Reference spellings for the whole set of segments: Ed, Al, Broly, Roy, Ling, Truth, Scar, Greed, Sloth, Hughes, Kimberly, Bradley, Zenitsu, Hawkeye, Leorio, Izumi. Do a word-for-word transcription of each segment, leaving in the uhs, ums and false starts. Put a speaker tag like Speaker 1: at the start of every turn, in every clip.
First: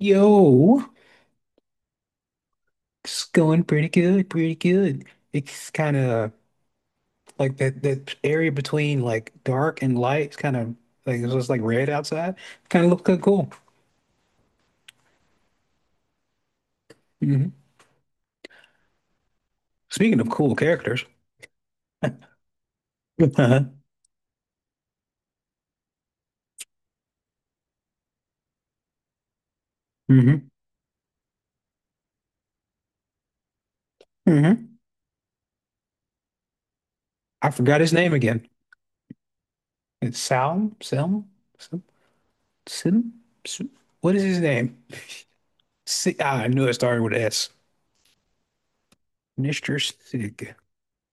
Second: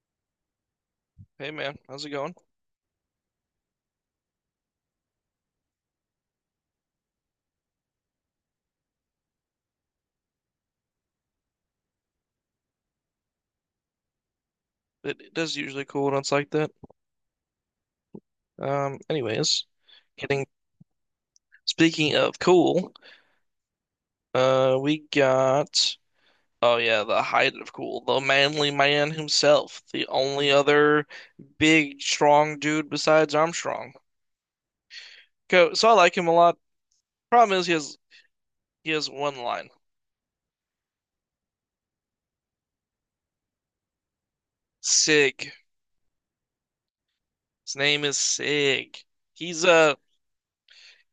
Speaker 1: Yo,
Speaker 2: Hey man, how's it going?
Speaker 1: it's going pretty good, pretty good. It's kind of like that that area between like dark and light. It's kind of like it's just like red outside. Kind of look kinda cool.
Speaker 2: It, it does usually cool when it's like that.
Speaker 1: hmm
Speaker 2: Um, anyways,
Speaker 1: Speaking of
Speaker 2: getting
Speaker 1: cool characters,
Speaker 2: speaking of cool,
Speaker 1: uh-huh.
Speaker 2: uh, we got oh yeah, the height of cool, the manly man himself, the only
Speaker 1: hmm
Speaker 2: other big strong dude besides Armstrong.
Speaker 1: hmm
Speaker 2: Co so I like him a lot.
Speaker 1: I
Speaker 2: Problem is he
Speaker 1: forgot his
Speaker 2: has
Speaker 1: name again.
Speaker 2: he has one line.
Speaker 1: It's Salm, Selm, Sim, Sim. Sim- What is his name?
Speaker 2: Sig.
Speaker 1: Si ah, I knew it started with S.
Speaker 2: His name is Sig. He's
Speaker 1: Mister
Speaker 2: uh
Speaker 1: Sig.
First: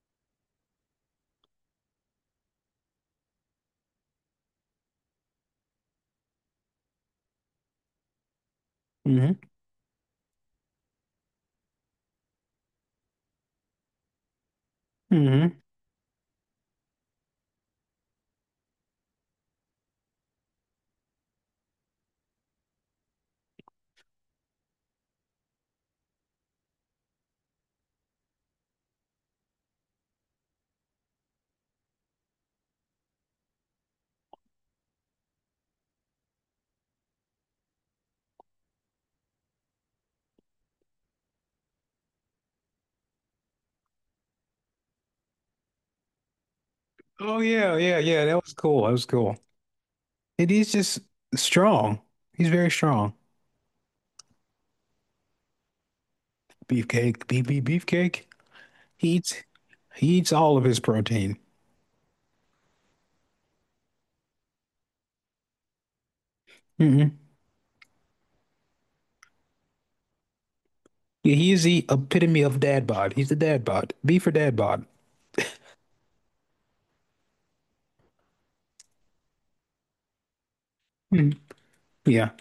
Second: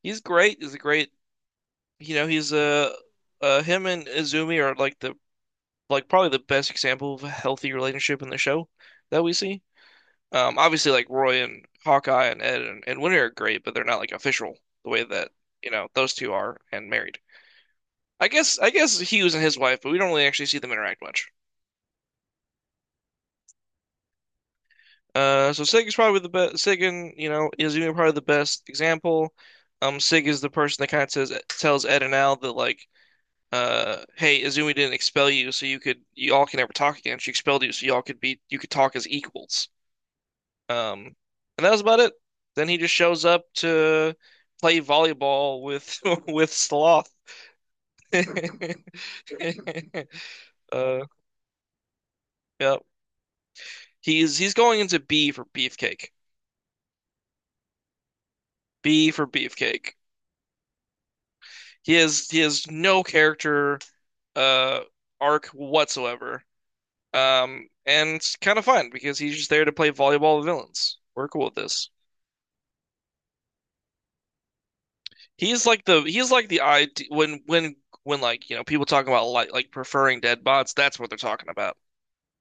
Speaker 2: he's great. He's a great you know he's uh uh him and Izumi are like the like probably the best example of a healthy relationship in the show that
Speaker 1: Hmm
Speaker 2: we see. Um, obviously, like Roy and Hawkeye and Ed and, and Winter are great, but they're not like official the way that
Speaker 1: hmm
Speaker 2: you know those two are and married. I guess I guess Hughes and his wife, but we don't really actually see them interact much. Uh, so Sig is probably the best. Sig and you know is even probably the best example. Um, Sig is the person that kind of says tells Ed and Al that like, uh, hey, Izumi didn't expel you, so you could you all can never talk again. She expelled you, so y'all could be you could talk as equals. Um, and that was about it. Then he just shows up to play volleyball with with Sloth.
Speaker 1: Oh yeah, yeah, yeah. That was cool. That was cool. It is just
Speaker 2: Uh,
Speaker 1: strong. He's very
Speaker 2: yeah.
Speaker 1: strong.
Speaker 2: He's he's going into B for Beefcake.
Speaker 1: Beefcake, beef, beef, beefcake. He
Speaker 2: B for
Speaker 1: eats,
Speaker 2: Beefcake.
Speaker 1: he eats all of his protein.
Speaker 2: He has he has no character uh arc whatsoever.
Speaker 1: Hmm
Speaker 2: Um, and it's kind of fun because he's just there to play volleyball with villains. We're
Speaker 1: Yeah,
Speaker 2: cool
Speaker 1: he
Speaker 2: with
Speaker 1: is the
Speaker 2: this.
Speaker 1: epitome of dad bod. He's the dad bod. Beef or dad bod.
Speaker 2: He's like the he's like the I D when when when like you know people talking about like like preferring dead bots. That's what they're
Speaker 1: Mm.
Speaker 2: talking about.
Speaker 1: Yeah.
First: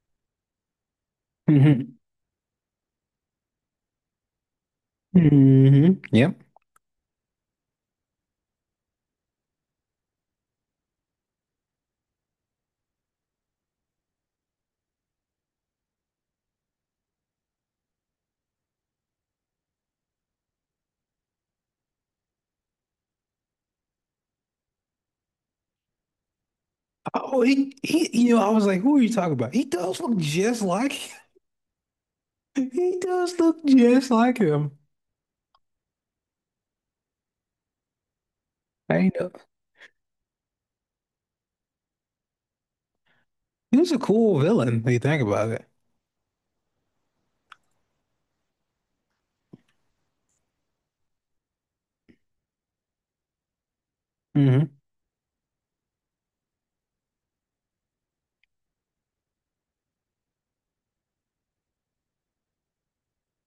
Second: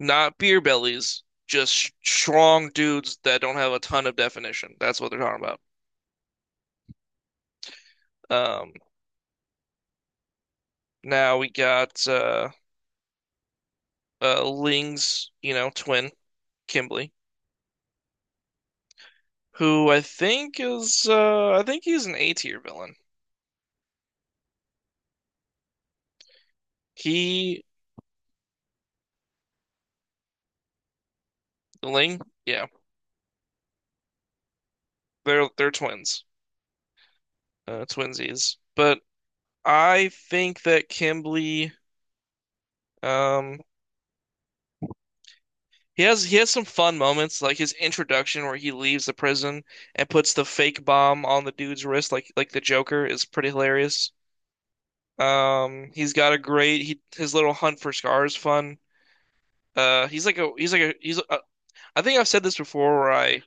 Speaker 2: Not beer bellies, just
Speaker 1: hmm
Speaker 2: strong dudes that don't have a ton of definition. That's what they're talking about.
Speaker 1: hmm Yep.
Speaker 2: Um, now we got uh, uh, Ling's, you know, twin, Kimberly, who I think is uh, I think he's an A tier villain.
Speaker 1: Oh,
Speaker 2: He
Speaker 1: he, he, you know, I was like, who are you talking about? He does look just like,
Speaker 2: Ling, yeah,
Speaker 1: he does look just like him.
Speaker 2: they're they're twins, uh, twinsies. But
Speaker 1: I know.
Speaker 2: I think that Kimberly, um,
Speaker 1: He was a cool villain, if you think about it.
Speaker 2: He has he has some fun moments, like his introduction where he leaves the prison and puts the fake bomb on the dude's wrist, like like the Joker, is pretty hilarious.
Speaker 1: Hmm.
Speaker 2: Um, he's got a great he his little hunt for Scar is fun. Uh, he's like a he's like a he's a, I think I've said this before where I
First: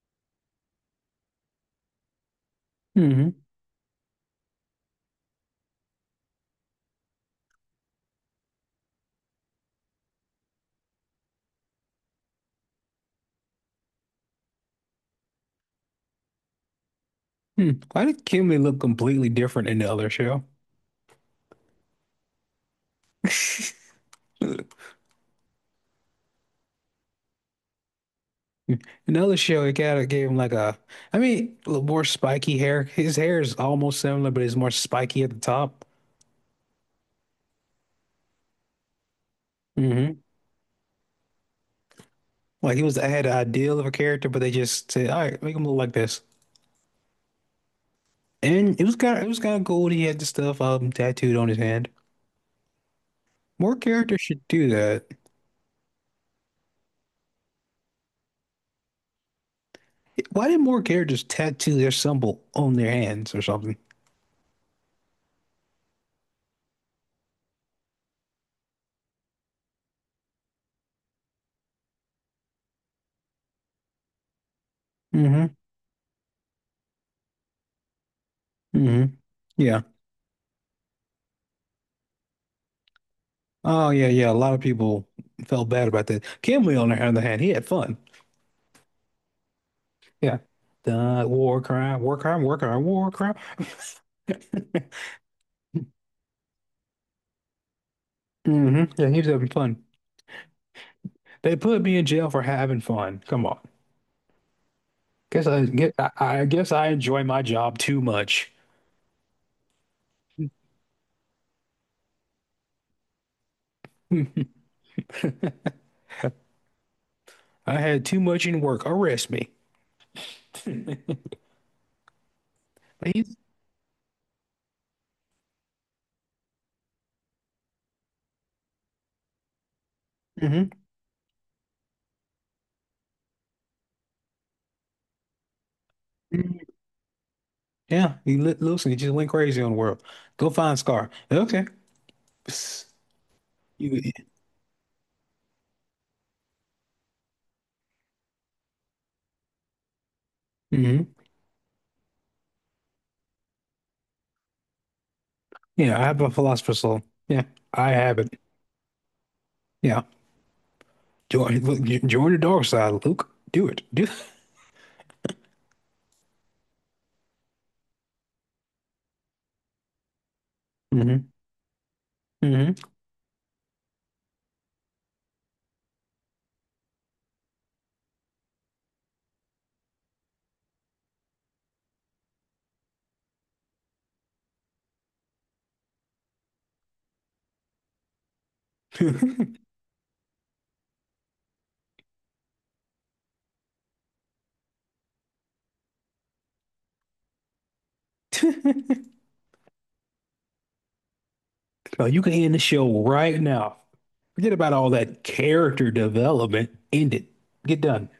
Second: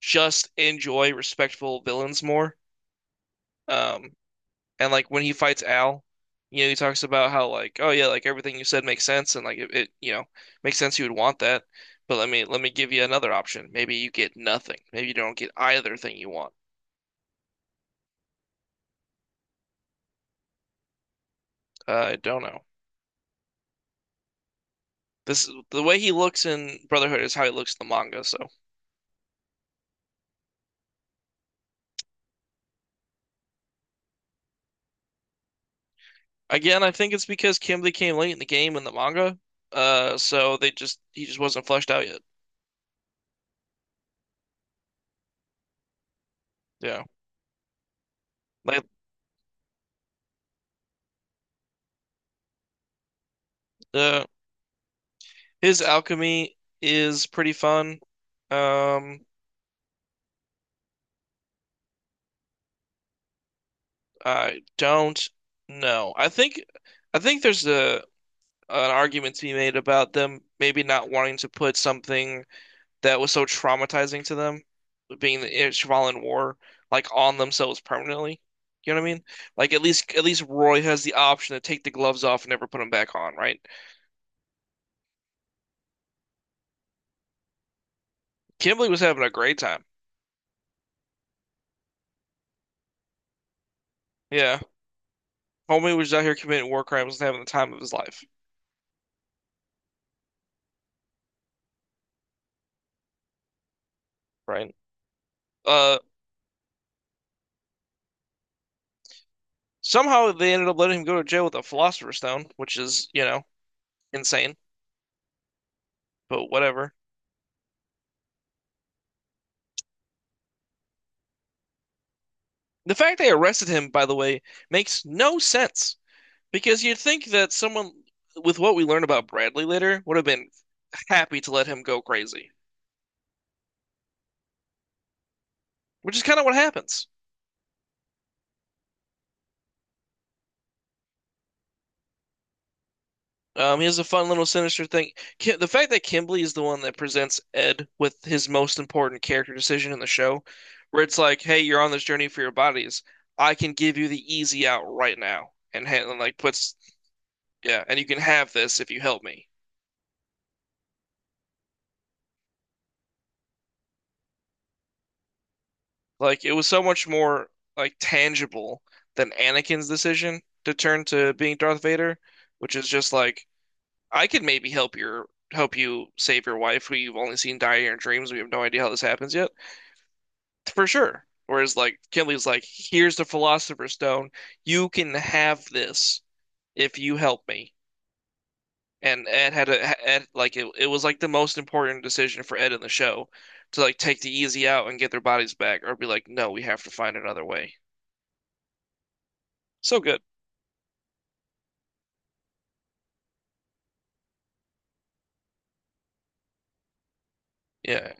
Speaker 2: just enjoy respectful villains more.
Speaker 1: hmm
Speaker 2: Um, And like when he fights Al, you know, he talks about how like, oh yeah, like everything you said makes sense and like it, it you know, makes sense you would want that. But let me let me give you another option. Maybe you get nothing. Maybe you don't get either thing you want.
Speaker 1: Hmm. Why did Kimmy look completely different in the other show?
Speaker 2: Uh, I don't know. This the way he looks in Brotherhood is how he looks in the manga. So
Speaker 1: Another show, it kind of gave him like a, I mean, a little more spiky hair. His hair is almost similar, but it's more spiky at the top.
Speaker 2: again, I think it's because Kimberly came late in the game in the manga. Uh,
Speaker 1: Hmm
Speaker 2: so they just he just wasn't fleshed out yet.
Speaker 1: Like he was, I had an ideal of a character, but they just said, all right, make him look like this.
Speaker 2: Yeah,
Speaker 1: And it
Speaker 2: like
Speaker 1: was kind of, it was kind of cool. that He had the stuff um tattooed on his hand. More characters
Speaker 2: uh,
Speaker 1: should do that.
Speaker 2: his alchemy is pretty fun. Um,
Speaker 1: Why did more characters tattoo their symbol on their hands or something?
Speaker 2: I don't know. I think I think there's a an argument to be made about them maybe not wanting to put something that was so traumatizing to them, being
Speaker 1: Hmm
Speaker 2: the involved war, like on themselves permanently. You know what
Speaker 1: hmm
Speaker 2: I mean? Like
Speaker 1: Yeah.
Speaker 2: at least at least Roy has the option to take the gloves off and never put them back on, right?
Speaker 1: Oh yeah, yeah. A lot of people felt bad about that. Kimberly, on the other hand, he had fun.
Speaker 2: Kimberly was having a great time.
Speaker 1: Yeah. The war crime, war crime, war crime, war crime.
Speaker 2: Yeah. Homie was out here committing war crimes and having the time of his life,
Speaker 1: hmm Yeah, he was having fun. They put me in jail for having fun. Come on.
Speaker 2: right?
Speaker 1: Guess I get
Speaker 2: Uh,
Speaker 1: I, I guess I enjoy my job too much.
Speaker 2: somehow they ended up letting him go to jail with a philosopher's stone, which is, you know,
Speaker 1: I
Speaker 2: insane. But whatever.
Speaker 1: had too much in work. Arrest me.
Speaker 2: The fact they
Speaker 1: Please.
Speaker 2: arrested him, by the way, makes no sense because you'd think that someone with what we learn about Bradley later would have been
Speaker 1: Hmm
Speaker 2: happy to let him go crazy, which is kind of what happens.
Speaker 1: Yeah, he li listen, he just went crazy on the world. Go find Scar. Okay. Psst.
Speaker 2: Um, he has
Speaker 1: You,
Speaker 2: a fun little sinister thing. Ki The fact that Kimberly is the one that presents Ed with his most important character decision in the show, where
Speaker 1: hmm
Speaker 2: it's like, "Hey, you're on this journey for your bodies. I can give you the easy out right now," and
Speaker 1: Yeah, I
Speaker 2: and
Speaker 1: have a
Speaker 2: like puts,
Speaker 1: philosopher's soul. Yeah,
Speaker 2: yeah,
Speaker 1: I
Speaker 2: and you
Speaker 1: have
Speaker 2: can
Speaker 1: it.
Speaker 2: have this if you help me.
Speaker 1: Yeah. Join, look, j- join the dark side, Luke. Do it. Do
Speaker 2: Like it was so much more like tangible than Anakin's decision to turn
Speaker 1: Mm-hmm.
Speaker 2: to being Darth Vader, which is just like I could maybe help your help you save your wife who you've only seen die in your dreams. We have no idea how this happens yet, for sure. Whereas like Kinley's like, here's the Philosopher's Stone. You can have this if you help me. And
Speaker 1: Mm-hmm.
Speaker 2: Ed had a Ed like it, it was like the most important decision for Ed in the show to like take the easy out and get their bodies back or be like, no, we have to find another way. So good.
Speaker 1: So you can end the show right now. Forget about all that character development. End it. Get done.
Speaker 2: Yeah. E-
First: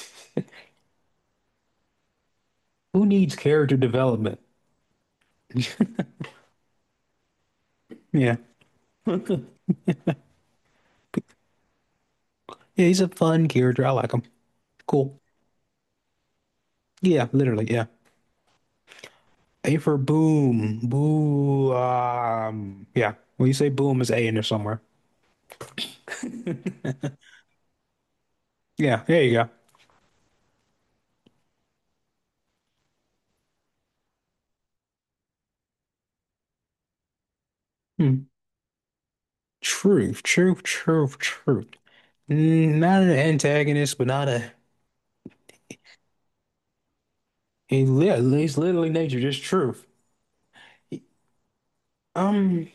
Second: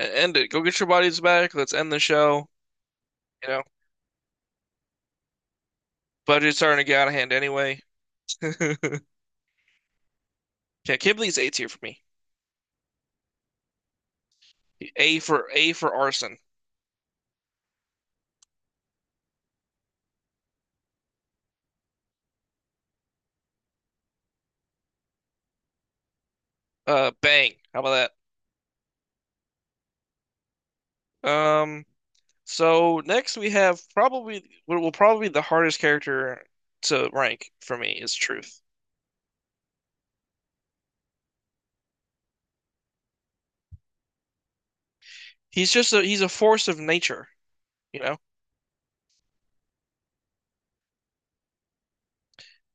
Speaker 2: End it. Go get your bodies back. Let's end the show.
Speaker 1: Who needs
Speaker 2: You know,
Speaker 1: character development?
Speaker 2: budget's starting to get out of hand anyway.
Speaker 1: Yeah.
Speaker 2: Yeah, Kibley's A tier for me.
Speaker 1: Yeah, he's a fun character. I like him. Cool.
Speaker 2: A for A for arson.
Speaker 1: Yeah, literally, yeah. A for boom. Boo um Yeah. When you say boom, it's A in there somewhere.
Speaker 2: Uh, bang. How about
Speaker 1: Yeah, there you go.
Speaker 2: that? Um, so next we have probably what will probably be the hardest character to rank for me is
Speaker 1: Hmm.
Speaker 2: Truth.
Speaker 1: Truth, truth, truth, truth. Mm, not an antagonist, but not a.
Speaker 2: He's just a he's a force of nature,
Speaker 1: He
Speaker 2: you know?
Speaker 1: literally, it's literally nature, just truth. Um,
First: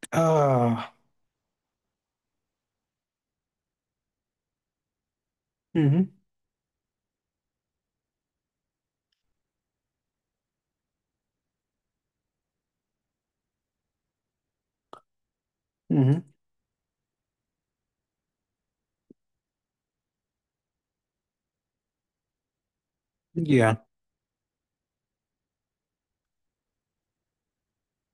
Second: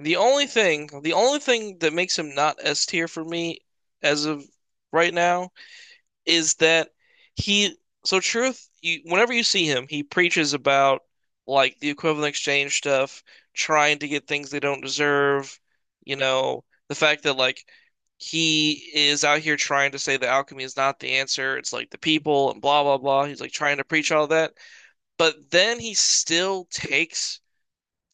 Speaker 2: The only
Speaker 1: uh,
Speaker 2: thing the only thing that makes him not S tier for me as of right now
Speaker 1: hmm
Speaker 2: is that he so Truth, you whenever you see him, he preaches about like the equivalent exchange stuff, trying to get things they don't deserve, you
Speaker 1: hmm
Speaker 2: know, the fact that like he is out here trying to say that alchemy is not the answer, it's like the people and blah blah blah. He's like
Speaker 1: Yeah,
Speaker 2: trying to preach all that, but then he still takes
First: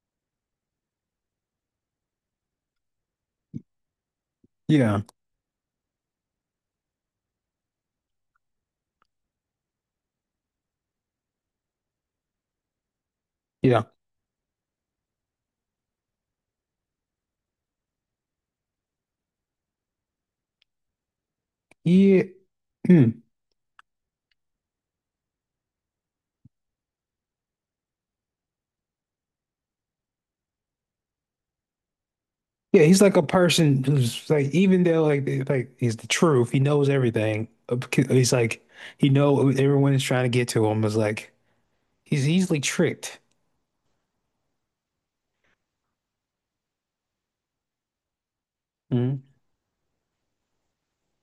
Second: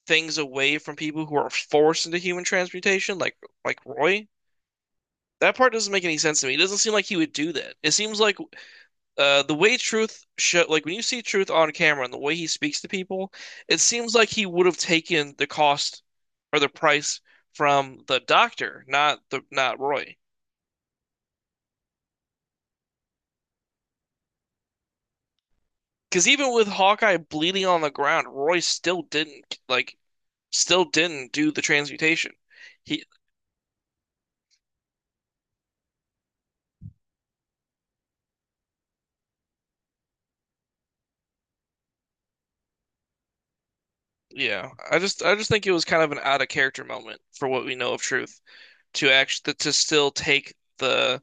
Speaker 2: things away from people who are forced into human transmutation, like like Roy.
Speaker 1: yeah,
Speaker 2: That part doesn't make any sense to me. It doesn't seem like he would do that. It seems like uh, the way Truth show, like when you see Truth on camera and the way he speaks to people, it
Speaker 1: yeah,
Speaker 2: seems like he would have taken the cost or the price from the doctor, not the not Roy.
Speaker 1: yeah, mm.
Speaker 2: Because even with Hawkeye bleeding on the ground, Roy still didn't like still didn't do the transmutation.
Speaker 1: Yeah, he's
Speaker 2: He
Speaker 1: like a person who's like, even though like, they- like he's the truth, he knows everything. Uh, c- He's like, he know everyone is trying to get to him is like, he's easily tricked.
Speaker 2: Yeah, I just I just think it was kind of an out of character moment for what we know of Truth to
Speaker 1: Mm.
Speaker 2: actually to still take the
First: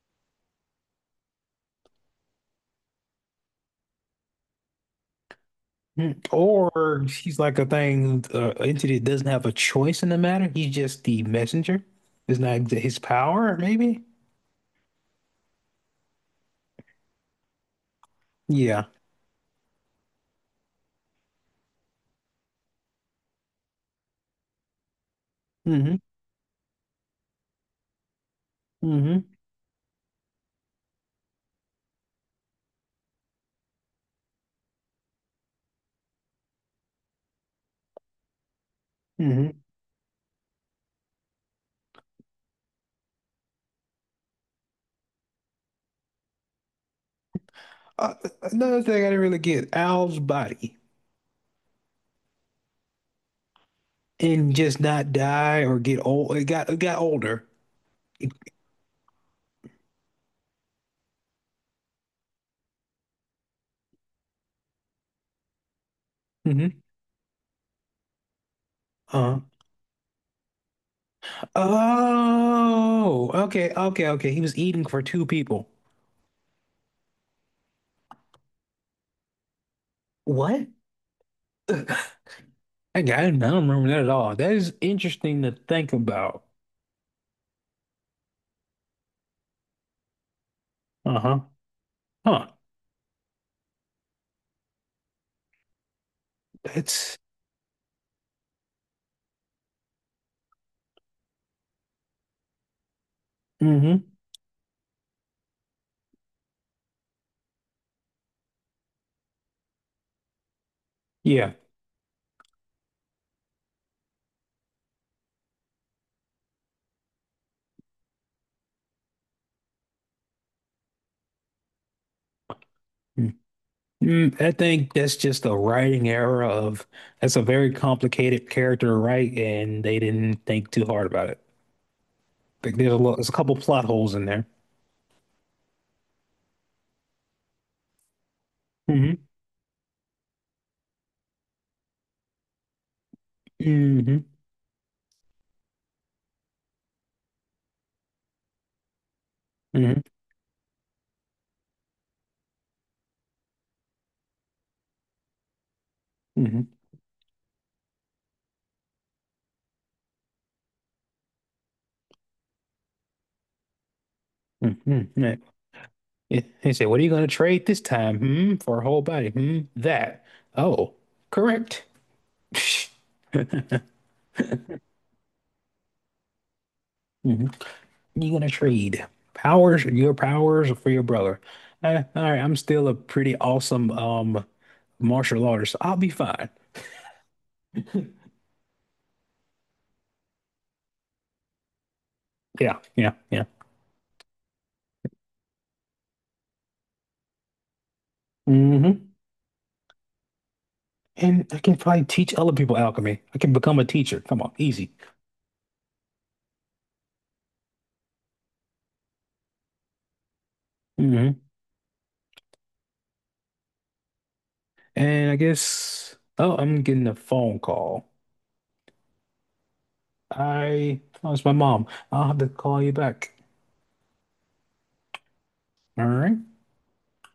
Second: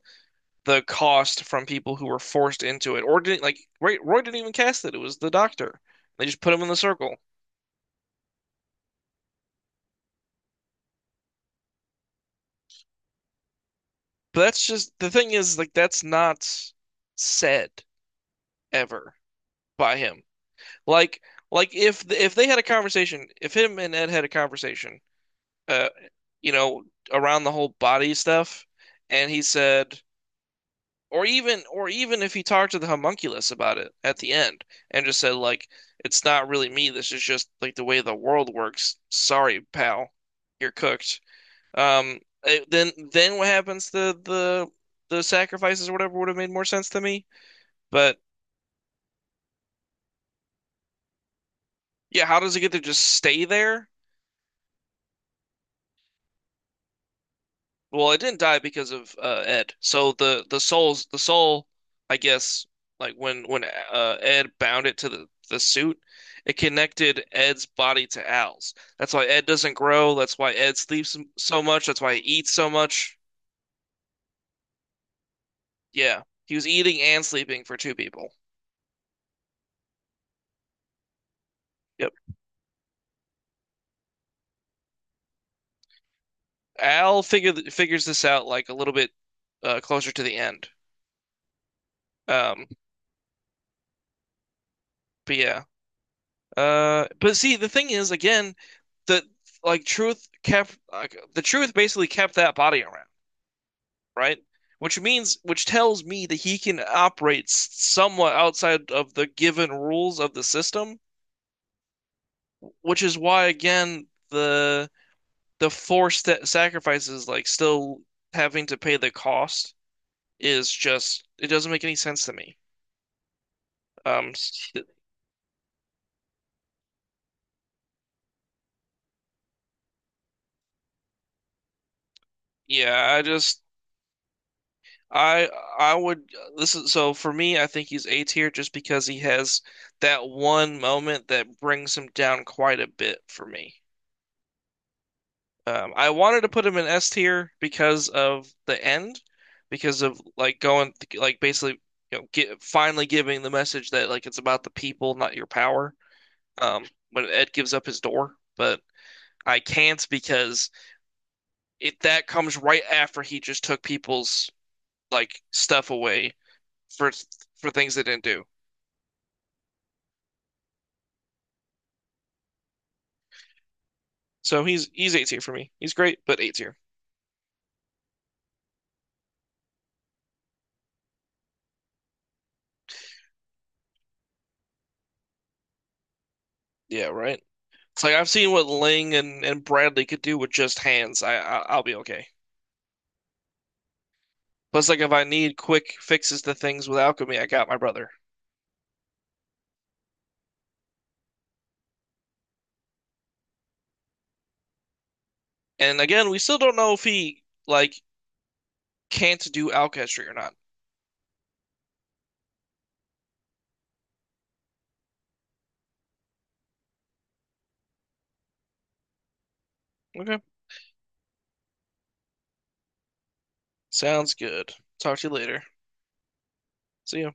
Speaker 2: the cost from people who were forced into it, or didn't like Roy, Roy didn't even cast it. It was the doctor.
Speaker 1: Mm.
Speaker 2: They just put him in the
Speaker 1: Or
Speaker 2: circle.
Speaker 1: he's like a thing, uh, entity that doesn't have a choice in the matter. He's just the messenger. It's not his power, maybe.
Speaker 2: But that's just the thing is like that's not said
Speaker 1: Yeah.
Speaker 2: ever by him. Like like if if they had a conversation, if him and Ed had a conversation, uh,
Speaker 1: hmm
Speaker 2: you know, around the whole body stuff,
Speaker 1: hmm
Speaker 2: and he said, or even or even if he talked to the homunculus about it at the end and just said like it's not really me, this is just like the way the world works.
Speaker 1: hmm
Speaker 2: Sorry, pal. You're cooked. Um eh, then then what happens to the the sacrifices or whatever would have made more sense to me.
Speaker 1: Uh,
Speaker 2: But
Speaker 1: another thing I didn't really get, Al's body
Speaker 2: yeah, how does it get to just stay there?
Speaker 1: and just not die or get old. It got it got older.
Speaker 2: Well, it didn't die because of uh, Ed. So the the soul's the soul, I guess, like when when uh, Ed bound it to the the suit, it
Speaker 1: Hmm
Speaker 2: connected Ed's body to Al's. That's why
Speaker 1: Uh,
Speaker 2: Ed doesn't grow. That's why Ed sleeps m- so much. That's why he eats so much.
Speaker 1: oh, okay, okay, okay. He was eating for two people.
Speaker 2: Yeah, he was eating and sleeping for two people.
Speaker 1: What? Ugh,
Speaker 2: Yep.
Speaker 1: I got it. I don't remember that at all. That is interesting to think about.
Speaker 2: Al figured figures this out like a little bit uh, closer to the end.
Speaker 1: Uh-huh. Huh.
Speaker 2: Um, but yeah. Uh,
Speaker 1: That's.
Speaker 2: but see, the thing is, again, the like truth kept like the truth basically kept that body around,
Speaker 1: Hmm
Speaker 2: right? Which means, which tells me that he can operate s- somewhat outside of the given rules of the system,
Speaker 1: Yeah.
Speaker 2: which is why, again, the the forced sa- sacrifices, like still having to pay the cost, is just it doesn't make any sense to me.
Speaker 1: Mm.
Speaker 2: Um,
Speaker 1: Mm, I
Speaker 2: s-
Speaker 1: think that's just a writing error of that's a very complicated character to write, and they didn't think too hard about it. Like there's a lot,
Speaker 2: yeah, I
Speaker 1: there's a couple
Speaker 2: just
Speaker 1: plot holes in there.
Speaker 2: I I would this is so for me I think he's A tier just because
Speaker 1: Mm-hmm.
Speaker 2: he has that one moment that brings him down quite a bit for me.
Speaker 1: Mm-hmm.
Speaker 2: Um, I wanted to put him in S tier because of the end,
Speaker 1: Mm-hmm.
Speaker 2: because of like going like basically you know get, finally giving the message that like it's about the people not your power.
Speaker 1: Mm-hmm.
Speaker 2: Um, when Ed gives up his door, but I can't because it that comes right after he just took people's
Speaker 1: Mm-hmm. Yeah.
Speaker 2: like stuff away
Speaker 1: Yeah. He said, "What are you
Speaker 2: for
Speaker 1: going to trade
Speaker 2: for
Speaker 1: this
Speaker 2: things they
Speaker 1: time?
Speaker 2: didn't do.
Speaker 1: Hmm, for a whole body? Hmm, that? Oh, correct.
Speaker 2: So he's he's A tier for me. He's great, but A tier.
Speaker 1: Mm-hmm. You're going to trade powers, your powers, for your brother. Uh, all right, I'm still a pretty awesome um martial artist. So I'll be fine.
Speaker 2: Yeah, right. It's like I've seen what Ling and, and Bradley could do with just hands. I, I I'll be okay.
Speaker 1: Yeah, yeah, yeah.
Speaker 2: Plus, like if I need quick fixes to things with alchemy, I got my brother.
Speaker 1: Mm-hmm. And I can probably teach other people alchemy. I can become a teacher. Come on, easy.
Speaker 2: And again, we still don't know if he like can't do alchemy or not.
Speaker 1: Mm-hmm. And I guess, oh, I'm getting a phone call.
Speaker 2: Okay,
Speaker 1: I, oh, it's my mom. I'll have to call you back.
Speaker 2: sounds good. Talk to you later.
Speaker 1: All right.
Speaker 2: See ya.